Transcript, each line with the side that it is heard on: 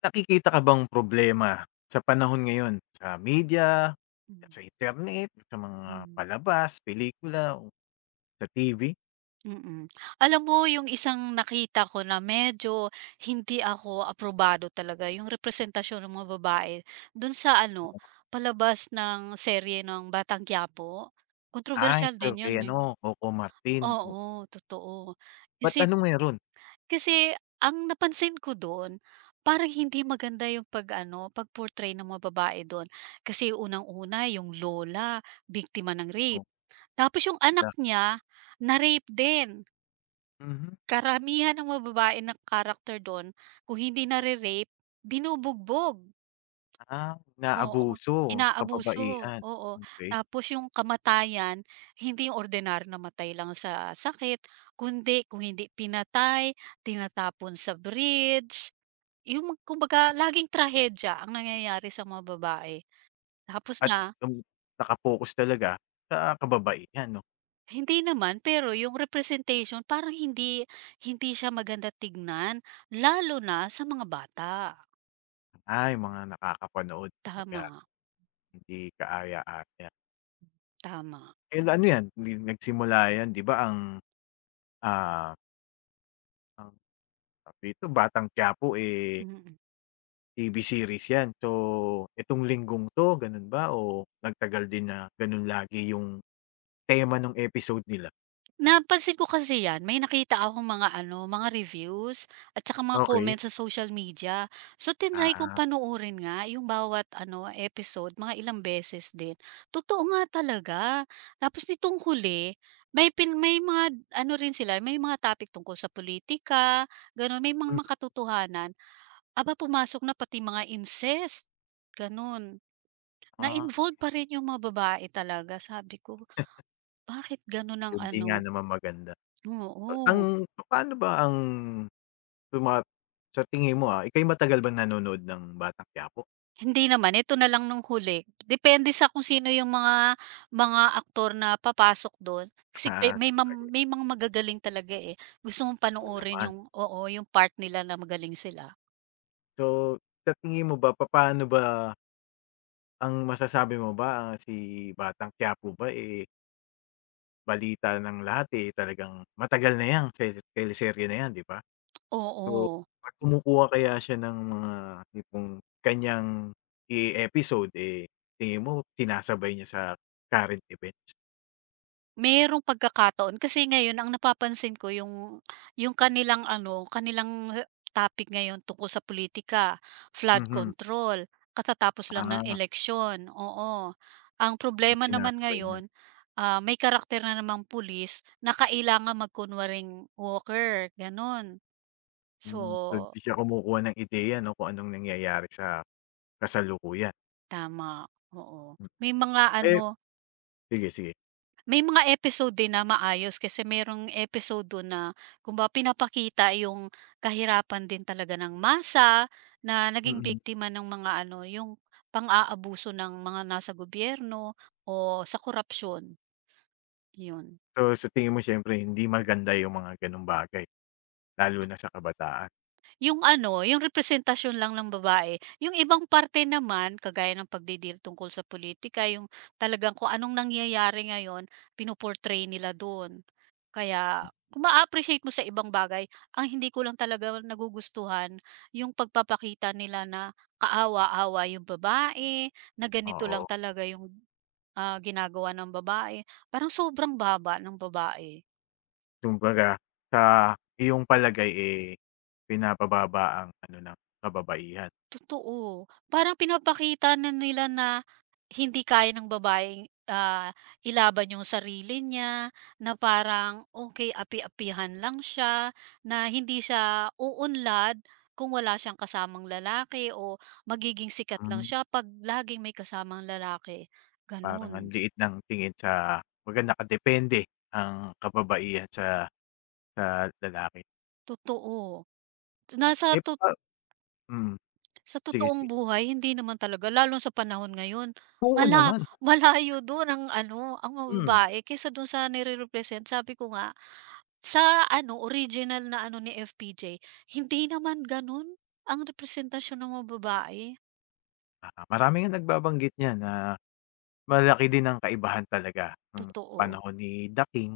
left: Nakikita ka bang problema sa panahon ngayon sa media,
right: Hmm,
left: sa internet, sa mga
right: hmm,
left: palabas, pelikula, o sa TV?
right: mm. Alam mo yung isang nakita ko na medyo hindi ako aprobado talaga yung representasyon ng mga babae dun sa ano, palabas ng serye ng Batang Quiapo.
left: Ay,
right: Kontrobersiyal
left: ikaw
right: din
left: kay
right: yun, eh.
left: ano, Coco Martin. Oo,
right: Oo, totoo.
left: ba't
right: Kasi
left: anong meron?
right: Kasi ang napansin ko do'n, parang hindi maganda yung pag-ano, pag-portray ng mga babae do'n. Kasi unang-una yung lola, biktima ng
left: Oh,
right: rape. Tapos yung anak
left: wala.
right: niya, na-rape din.
left: Mhm.
right: Karamihan ng mga babae na character do'n, kung hindi nare-rape, binubugbog.
left: Ah,
right: Oo,
left: inaabuso
right: inaabuso,
left: kababaihan,
right: oo.
left: okay.
right: Tapos yung kamatayan, hindi yung ordinaryo na matay lang sa sakit, kundi kung hindi pinatay, tinatapon sa bridge. Yung kumbaga laging trahedya ang nangyayari sa mga babae. Tapos
left: At
right: na.
left: um, naka talaga sa kababaihan, 'no?
right: Hindi naman, pero yung representation parang hindi hindi siya maganda tignan, lalo na sa mga bata.
left: Ay, mga nakakapanood, kumbaga
right: Tama,
left: hindi kaaya-aya.
right: tama.
left: Eh, ano 'yan, nagsimula 'yan, 'di ba ah, ang Dito Batang Quiapo, eh,
right: Mm.
left: TV series 'yan. So, itong linggong 'to, gano'n ba o nagtagal din na gano'n lagi yung tema ng episode nila?
right: Napansin ko kasi 'yan, may nakita akong mga ano, mga reviews at saka mga
left: Okey.
right: comments sa social media. So, tinry kong
left: Ah,
right: panoorin nga yung bawat ano, episode mga ilang beses din. Totoo nga talaga. Tapos nitong huli, may mga ano rin sila, may mga topic tungkol sa politika, gano'n. May
left: hmm,
right: mga katotohanan. Aba, pumasok na pati mga incest, gano'n.
left: ah,
right: Na-involve pa rin yung mga babae talaga. Sabi ko, bakit gano'n ang
left: 'yun, 'di nga
right: ano.
left: naman maganda. Ang
right: Oo.
left: paano ba ang tuma sa tingin mo, ika'y matagal bang nanonood ng Batang Quiapo?
right: Hindi naman, ito na lang nung huli. Depende sa kung sino yung mga aktor na papasok dun. Kasi pe
left: Ah,
right: may mam
left: sabagay,
right: may mga magagaling talaga, eh. Gusto mong
left: oo
right: panoorin
left: naman.
right: yung, oo, yung part nila na magaling sila.
left: So, sa tingin mo ba, papaano ba ang masasabi mo ba, si Batang Quiapo ba, eh balita ng lahat, eh, talagang matagal na 'yang teleserye na 'yan, 'di ba? So,
right: Oo.
left: 'pag kumukuha kaya siya ng mga tipong kanyang i-episode, eh, tingin mo sinasabay niya sa current events?
right: Merong pagkakataon kasi ngayon ang napapansin ko yung kanilang ano, topic ngayon tungkol sa politika, flood
left: Mhm.
right: control, katatapos lang ng
left: Ah,
right: eleksyon, oo. Ang problema naman
left: isinasabay niya.
right: ngayon, may karakter na namang pulis na kailangan magkunwaring walker, gano'n. So
left: Hmm, so 'di siya kumukuha ng ideya, 'no, kung anong nangyayari sa kasalukuyan.
right: tama, oo.
left: Hmm.
right: May mga
left: Eh,
right: ano
left: sige, sige.
right: May mga episode din na maayos kasi merong episode dun na kumbaga pinapakita yung kahirapan din talaga ng masa na naging
left: Mm.
right: biktima ng mga ano, yung pang-aabuso ng mga nasa gobyerno o sa korapsyon, yun.
left: So, sa tingin mo siyempre hindi maganda yung mga gano'ng bagay, lalo na sa kabataan,
right: Yung ano, yung representasyon lang ng babae. Yung ibang parte naman, kagaya ng pagdidil tungkol sa politika, yung talagang kung anong nangyayari ngayon, pino-portray nila dun. Kaya kung ma-appreciate mo sa ibang bagay, ang hindi ko lang talaga nagugustuhan, yung pagpapakita nila na kaawa-awa yung babae, na ganito
left: oo.
right: lang talaga yung, ginagawa ng babae. Parang sobrang baba ng babae.
left: Kumbaga sa iyong palagay, eh, pinapababa ang ano ng kababaihan.
right: Totoo. Parang pinapakita na nila na hindi kaya ng babaeng, ilaban yung sarili niya, na parang okay, api-apihan lang siya, na hindi siya uunlad kung wala siyang kasamang lalaki o magiging sikat lang
left: Hmm.
right: siya 'pag laging may kasamang lalaki,
left: Parang
right: gano'n.
left: ang liit ng tingin sa kumbaga nakadepende ang kababaihan sa lalaki.
right: Totoo. Nasa
left: Eh,
right: to
left: hmm,
right: Sa
left: sige,
right: totoong
left: sige.
right: buhay hindi naman talaga lalo sa panahon ngayon.
left: Oo
right: Mala
left: naman,
right: Malayo doon ang ano, ang mga
left: hmm,
right: babae kaysa dun sa nire-represent. Sabi ko nga, sa ano original na ano ni FPJ, hindi naman ganun ang representasyon ng mga babae,
left: marami ngang nagbabanggit niyan na malaki din ang kaibahan talaga nung
right: totoo.
left: panahon ni The King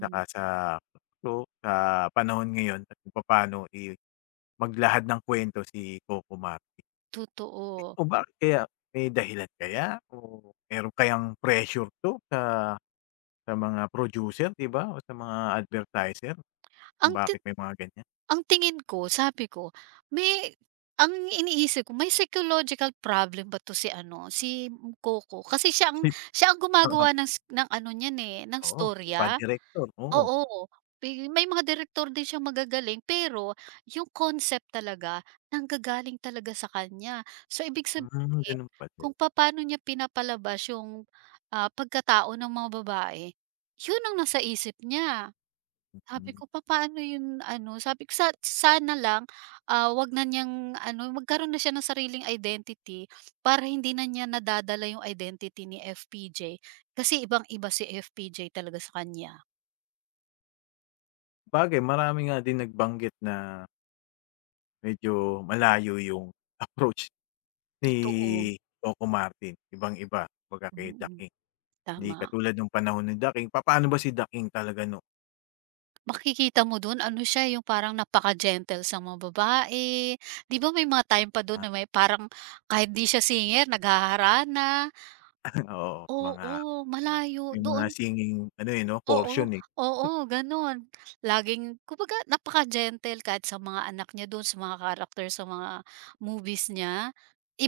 left: tsaka sa, so, sa panahon ngayon at kung papaano maglahad ng kuwento si Coco Mar.
right: totoo.
left: O bakit kaya? May dahilan kaya o meron kayang pressure 'to sa mga producer, 'di ba, o sa mga advertiser kung
right: Ang ti
left: bakit may mga ganyan?
right: ang tingin ko sabi ko, may ang iniisip ko may psychological problem ba 'to si ano, si Coco kasi siya ang gumagawa
left: Oo,
right: ng ano niyan, eh, ng
left: oo, pa
right: storya.
left: direktor, oo.
right: Oo, may mga direktor din siyang magagaling pero yung concept talaga nanggagaling talaga sa kanya. So, ibig
left: Hmm,
right: sabihin
left: ganun pala.
right: kung papaano niya pinapalabas yung, pagkatao ng mga babae, yun ang nasa isip niya. Sabi
left: Hmm,
right: ko, "Papaano yun ano?" Sabi ko, "Sa sana lang, 'wag na niyang ano, magkaroon na siya ng sariling identity para hindi na niya nadadala yung identity ni FPJ." Kasi ibang-iba si FPJ talaga sa kanya.
left: sabagay, marami nga din nagbanggit na medyo malayo yung approach ni
right: Totoo,
left: Coco Martin, ibang-iba kumbaga kay Da
right: mm,
left: King. Hindi
right: tama.
left: katulad nung panahon ni Da King. Papaano ba si Da King talaga noon
right: Makikita mo dun ano siya, yung parang napaka-gentle sa mga babae. 'Di ba may mga time pa dun
left: na
right: na may parang kahit 'di siya singer naghaharana.
left: oo,
right: Oo, malayo
left: may mga
right: doon.
left: singing ano, eh, 'no,
right: Oo,
left: portion, eh,
right: oo, gano'n. Laging kumbaga napaka-gentle kahit sa mga anak niya doon sa mga character sa mga movies niya,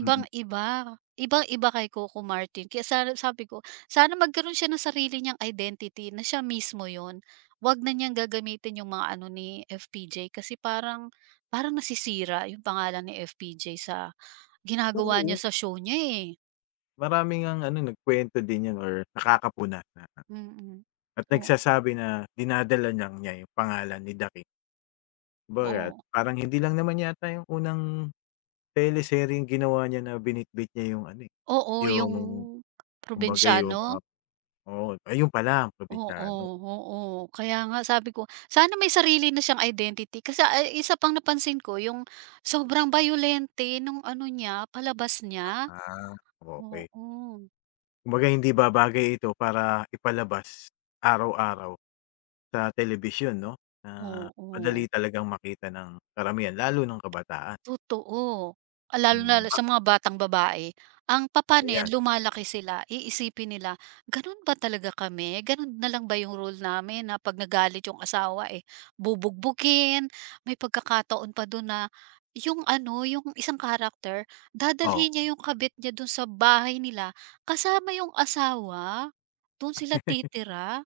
left: mm.
right: Ibang-iba kay Coco Martin kaya sana sabi ko, sana magkaroon siya ng sarili niyang identity na siya mismo yon, 'wag na niyang gagamitin yung mga ano ni FPJ kasi parang parang nasisira yung pangalan ni FPJ sa ginagawa niya
left: Oo,
right: sa show niya, eh.
left: marami ngang ano, nagkuwento din 'yan or nakakapuna na
right: Mm.
left: at
right: O,
left: nagsasabi na dinadala lang niya yung pangalan ni Dakild. Kumbaga
right: oo.
left: parang hindi lang naman yata yung unang teleseryeng ginawa niya na binitbit niya yung ano, eh,
right: Oo,
left: yung
right: yung
left: kumbaga yung mga
right: probinsyano,
left: oo, ayun pala ang
right: oo,
left: probinsyano.
right: oo. Kaya nga sabi ko, sana may sarili na siyang identity kasi, ay isa pang napansin ko yung sobrang bayolente nung ano niya, palabas niya,
left: Ah, okey.
right: oo,
left: Kumbaga hindi ba bagay ito para ipalabas araw-araw? Sa telebisyon, 'no, na madali
right: oo.
left: talagang makita ng karamihan lalo ng kabataan,
right: Totoo. Lalo na
left: mm.
right: sa mga batang babae, ang papaano 'yan
left: Ayan,
right: lumalaki sila iisipin nila, gano'n ba talaga kami, gano'n na lang ba yung rule namin na 'pag nagalit yung asawa, eh, bubugbugin, may pagkakataon pa do'n na yung ano, yung isang character
left: oo,
right: dadalhin niya yung kabit niya do'n sa bahay nila kasama yung asawa, do'n sila titira,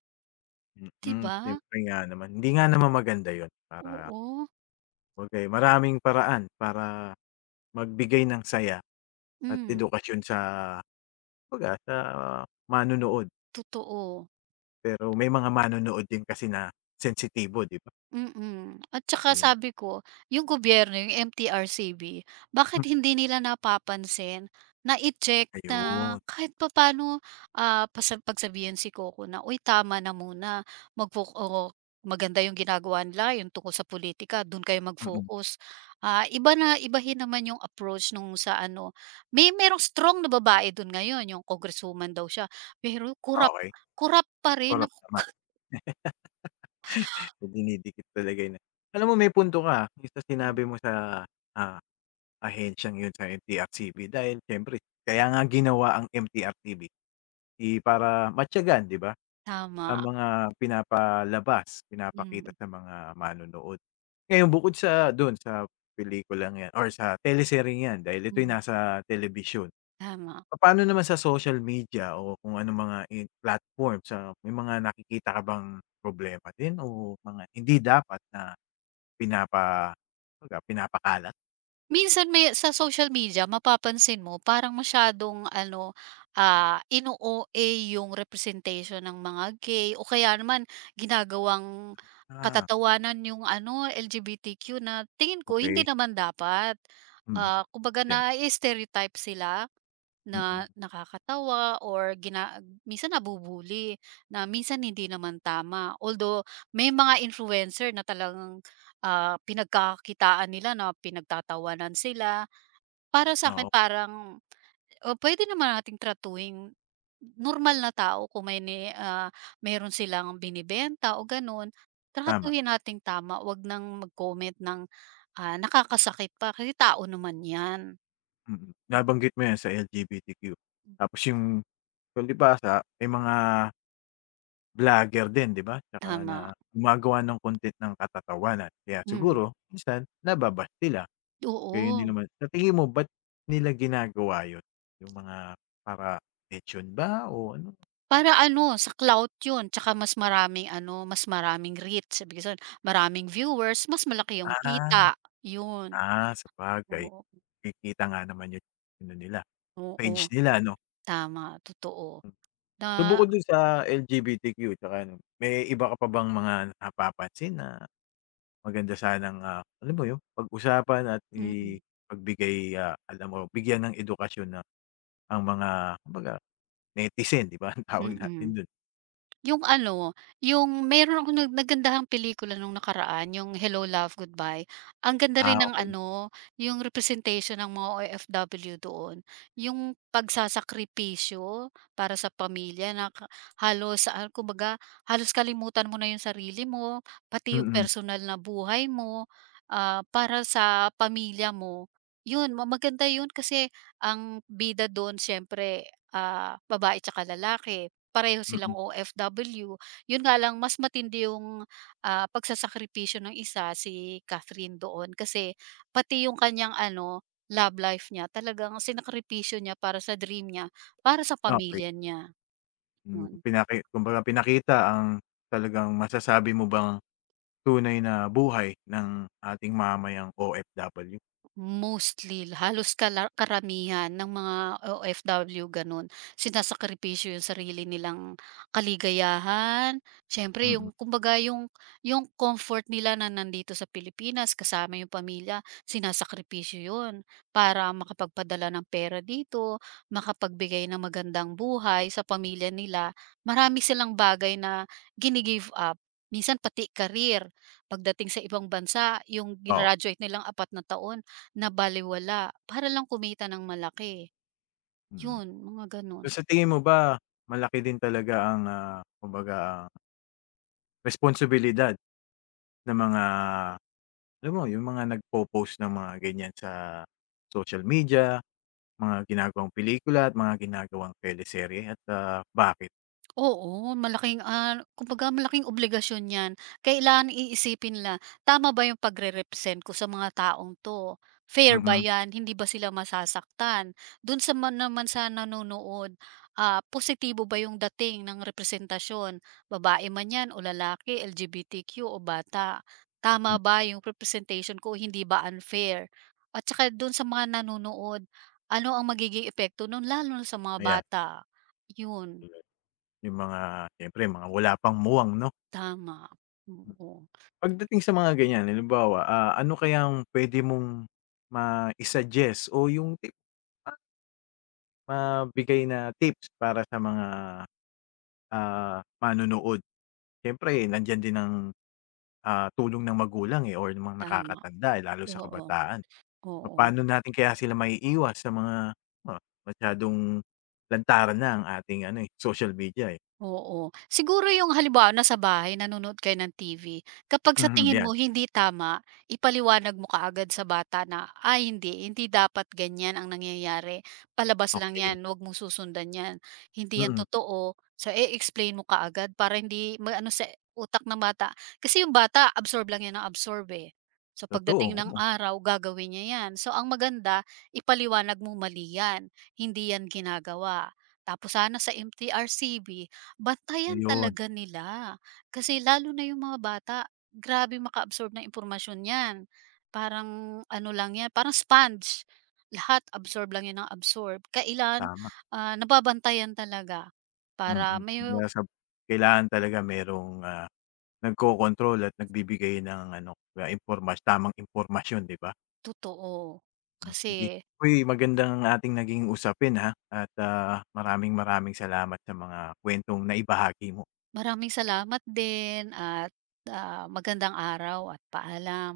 right: 'di
left: mm,
right: ba?
left: siyempre nga naman. Hindi nga naman maganda 'yun para
right: Oo,
left: kumbaga, eh, maraming paraan para magbigay ng saya at
right: hmm,
left: edukasyon sa kumbaga sa manunood.
right: totoo.
left: Pero may mga manunood din kasi na sensitibo, 'di ba?
right: At saka
left: Ayan,
right: sabi ko, yung gobyerno, yung MTRCB,
left: hmm,
right: bakit hindi nila napapansin na i-check na
left: ayun,
right: kahit papaano, ah, pasa pagsabihan si Coco na, "Uy, tama na muna, oo, maganda yung ginagawa nila, yung tungkol sa politika dun kayo
left: mm,
right: mag-focus." Ibahin naman yung approach nung sa ano, may merong strong na babae dun ngayon, yung congresswoman daw siya, pero kurap
left: okey,
right: kurap pa rin.
left: korap
right: Naku,
left: naman. So, dinidikit talaga yun. Alam mo may punto ka, yung sa sinabi mo sa, ah, ahensiyang yun sa MTRCB dahil siyempre kaya nga ginawa ang MTRCB, eh, para matiyagan, 'di ba, ang
right: tama.
left: mga pinapalabas, pinapakita
right: Hmm,
left: sa mga manonood. Ngayon bukod sa dun sa pelikulang 'yan or sa teleseryeng 'yan dahil ito'y
right: hmm,
left: nasa television.
right: tama.
left: Paano naman sa social media o kung ano mga in platform sa may mga nakikita ka bang problema din o mga hindi dapat na Pinapa kumbaga pinapakalat.
right: Minsan may sa social media mapapansin mo parang masyadong ano, ino-OA yung representation ng mga gay o kaya naman ginagawang
left: Ah,
right: katatawanan yung ano, LGBTQ na tingin ko hindi
left: okey.
right: naman dapat.
left: Mm.
right: Kumbaga
left: Siyem
right: na-stereotype sila.
left: mm.
right: Na nakakatawa or minsan nabubuli na minsan hindi naman tama. Although may mga influencer na talagang, pinagkakakitaan nila na pinagtatawanan sila. Para sa akin
left: Oo,
right: parang, oh, puwede naman nating tratuhin normal na tao kung meron silang binibenta o gano'n,
left: tama.
right: tratuhin nating tama 'wag nang mag-comment ng, nakakasakit pa kasi tao naman 'yan.
left: Mm. Nabanggit mo 'yan sa LGBTQ. Tapos yung palibhasa may mga vlogger din, 'di ba? Tsaka na
right: Tama,
left: gumagawa ng content ng katatawanan. Kaya
right: mm,
left: siguro minsan nababash sila. Gayon din
right: oo.
left: naman, sa tingin mo ba't nila ginagawa yun? Yung mga para atensyon ba o ano?
right: Para ano, sa clout 'yun tsaka mas maraming ano, mas maraming reach, ibig sabihin maraming viewers, mas malaki yung
left: Ah,
right: kita, 'yun.
left: ah, sabagay.
right: Oo,
left: Nakikita nga naman yung ano nila.
right: oo,
left: Page nila ano?
right: tama, totoo na.
left: So, bukod dun sa LGBTQ tsaka ano, may iba ka pa bang mga napapansin na maganda sanang, alam mo yun, pag-usapan at
right: Mm,
left: ipagbigay, alam mo bigyan ng edukasyon na ang mga kumbaga netizen, 'di ba, ang tawag natin
right: mm.
left: dun?
right: Yung ano, yung meron akong nagandahang pelikula nung nakaraan, yung Hello, Love, Goodbye. Ang ganda
left: Ah,
right: rin ng
left: okey.
right: ano, yung representation ng mga OFW doon. Yung pagsasakripisyo para sa pamilya na halos, kumbaga halos kalimutan mo na yung sarili mo, pati yung
left: Mm,
right: personal na buhay mo, para sa pamilya mo. Yun, maganda yun kasi ang bida doon siyempre, babae tsaka lalaki pareho
left: mm,
right: silang OFW. Yun nga lang mas matindi yung, pagsasakripisyo ng isa, si Catherine doon kasi pati yung kanyang ano, love life niya talagang sinakripisyo niya para sa dream niya, para sa
left: okey.
right: pamilya niya,
left: Hmm,
right: yun.
left: kumbaga pinakita ang talagang masasabi mo bang tunay na buhay ng ating mamamayang OFW?
right: Mostly, halos karamihan ng mga OFW gano'n, sinasakripisyo yung sarili nilang kaligayahan. Siyempre
left: Mm,
right: yung kumbaga yung comfort nila na nandito sa Pilipinas kasama yung pamilya, sinasakripisyo yun para makapagpadala ng pera dito, makapagbigay ng magandang buhay sa pamilya nila. Marami silang bagay na gini-give up, minsan pati career. Pagdating sa ibang bansa, yung
left: oo,
right: grinraduate nilang 4 na taon nabalewala para lang kumita ng malaki,
left: mm.
right: yun mga
left: So,
right: ganun.
left: sa tingin mo ba malaki din talaga ang, kumbaga ang responsibilidad ng mga alam mo yung mga nagpo-post ng mga ganyan sa social media, mga ginagawang pelikula at mga ginagawang teleserye at, bakit?
right: Oo, malaking, kumbaga malaking obligasyon 'yan. Kailangan iisipin la, tama ba 'yung pagre-represent ko sa mga taong 'to? Fair ba
left: Mm,
right: 'yan? Hindi ba sila masasaktan? Do'n sa man naman sa nanonood, positibo ba 'yung dating ng representasyon? Babae man 'yan o lalaki, LGBTQ o bata. Tama
left: hmm,
right: ba 'yung representation ko, hindi ba unfair? At saka do'n sa mga nanonood, ano ang magiging epekto no'n lalo na sa mga
left: ayan.
right: bata? 'Yun.
left: Yung mga siyempre mga wala pang muwang, 'no?
right: Tama, oo,
left: Pagdating sa mga ganyan halimbawa, ano kayang pwede mong mai-suggest o yung tip ma mabigay na tips para sa mga, manonood? Siyempre, eh, nandiyan din ang, tulong ng magulang, eh, or ng mga
right: tama,
left: nakakatanda, eh, lalo sa
right: oo,
left: kabataan.
right: oo.
left: Paano natin kaya sila maiiwas sa mga, ah, masyadong lantaran na ang ating ano, eh, social media, eh.
right: Oo. Siguro yung halimbawa nasa bahay nanonood kayo ng TV, kapag sa
left: Mhm.
right: tingin
left: Ayan,
right: mo hindi tama, ipaliwanag mo kaagad sa bata na, "Ay hindi, hindi dapat ganyan ang nangyayari, palabas lang
left: okey,
right: 'yan, wag mong susundan 'yan, hindi 'yan
left: mm,
right: totoo." So i-explain mo kaagad para hindi maano sa utak ng bata, kasi yung bata absorb lang 'yan ng absorb, eh. So pagdating
left: totoo,
right: ng
left: oo,
right: araw gagawin niya 'yan. So ang maganda ipaliwanag mo, "Mali 'yan, hindi 'yan ginagawa." Tapos sana sa MTRCB, bantayan
left: ayun,
right: talaga nila. Kasi lalo na yung mga bata, grabe makaabsorb ng impormasyon 'yan. Parang ano lang 'yan, parang sponge. Lahat absorb lang 'yan ng absorb. Kailan,
left: tama,
right: nababantayan talaga para
left: mm.
right: may
left: Kaya sa kailangan talaga merong, nagkokontrol at nagbibigay ng ano, tamang impormasyon, 'di ba?
right: totoo.
left: Hmm, sige.
right: Kasi
left: Uy, maganda ating naging usapin, ha, at, maraming maraming salamat sa mga kuwentong naibahagi mo.
right: maraming salamat din at, magandang araw at paalam.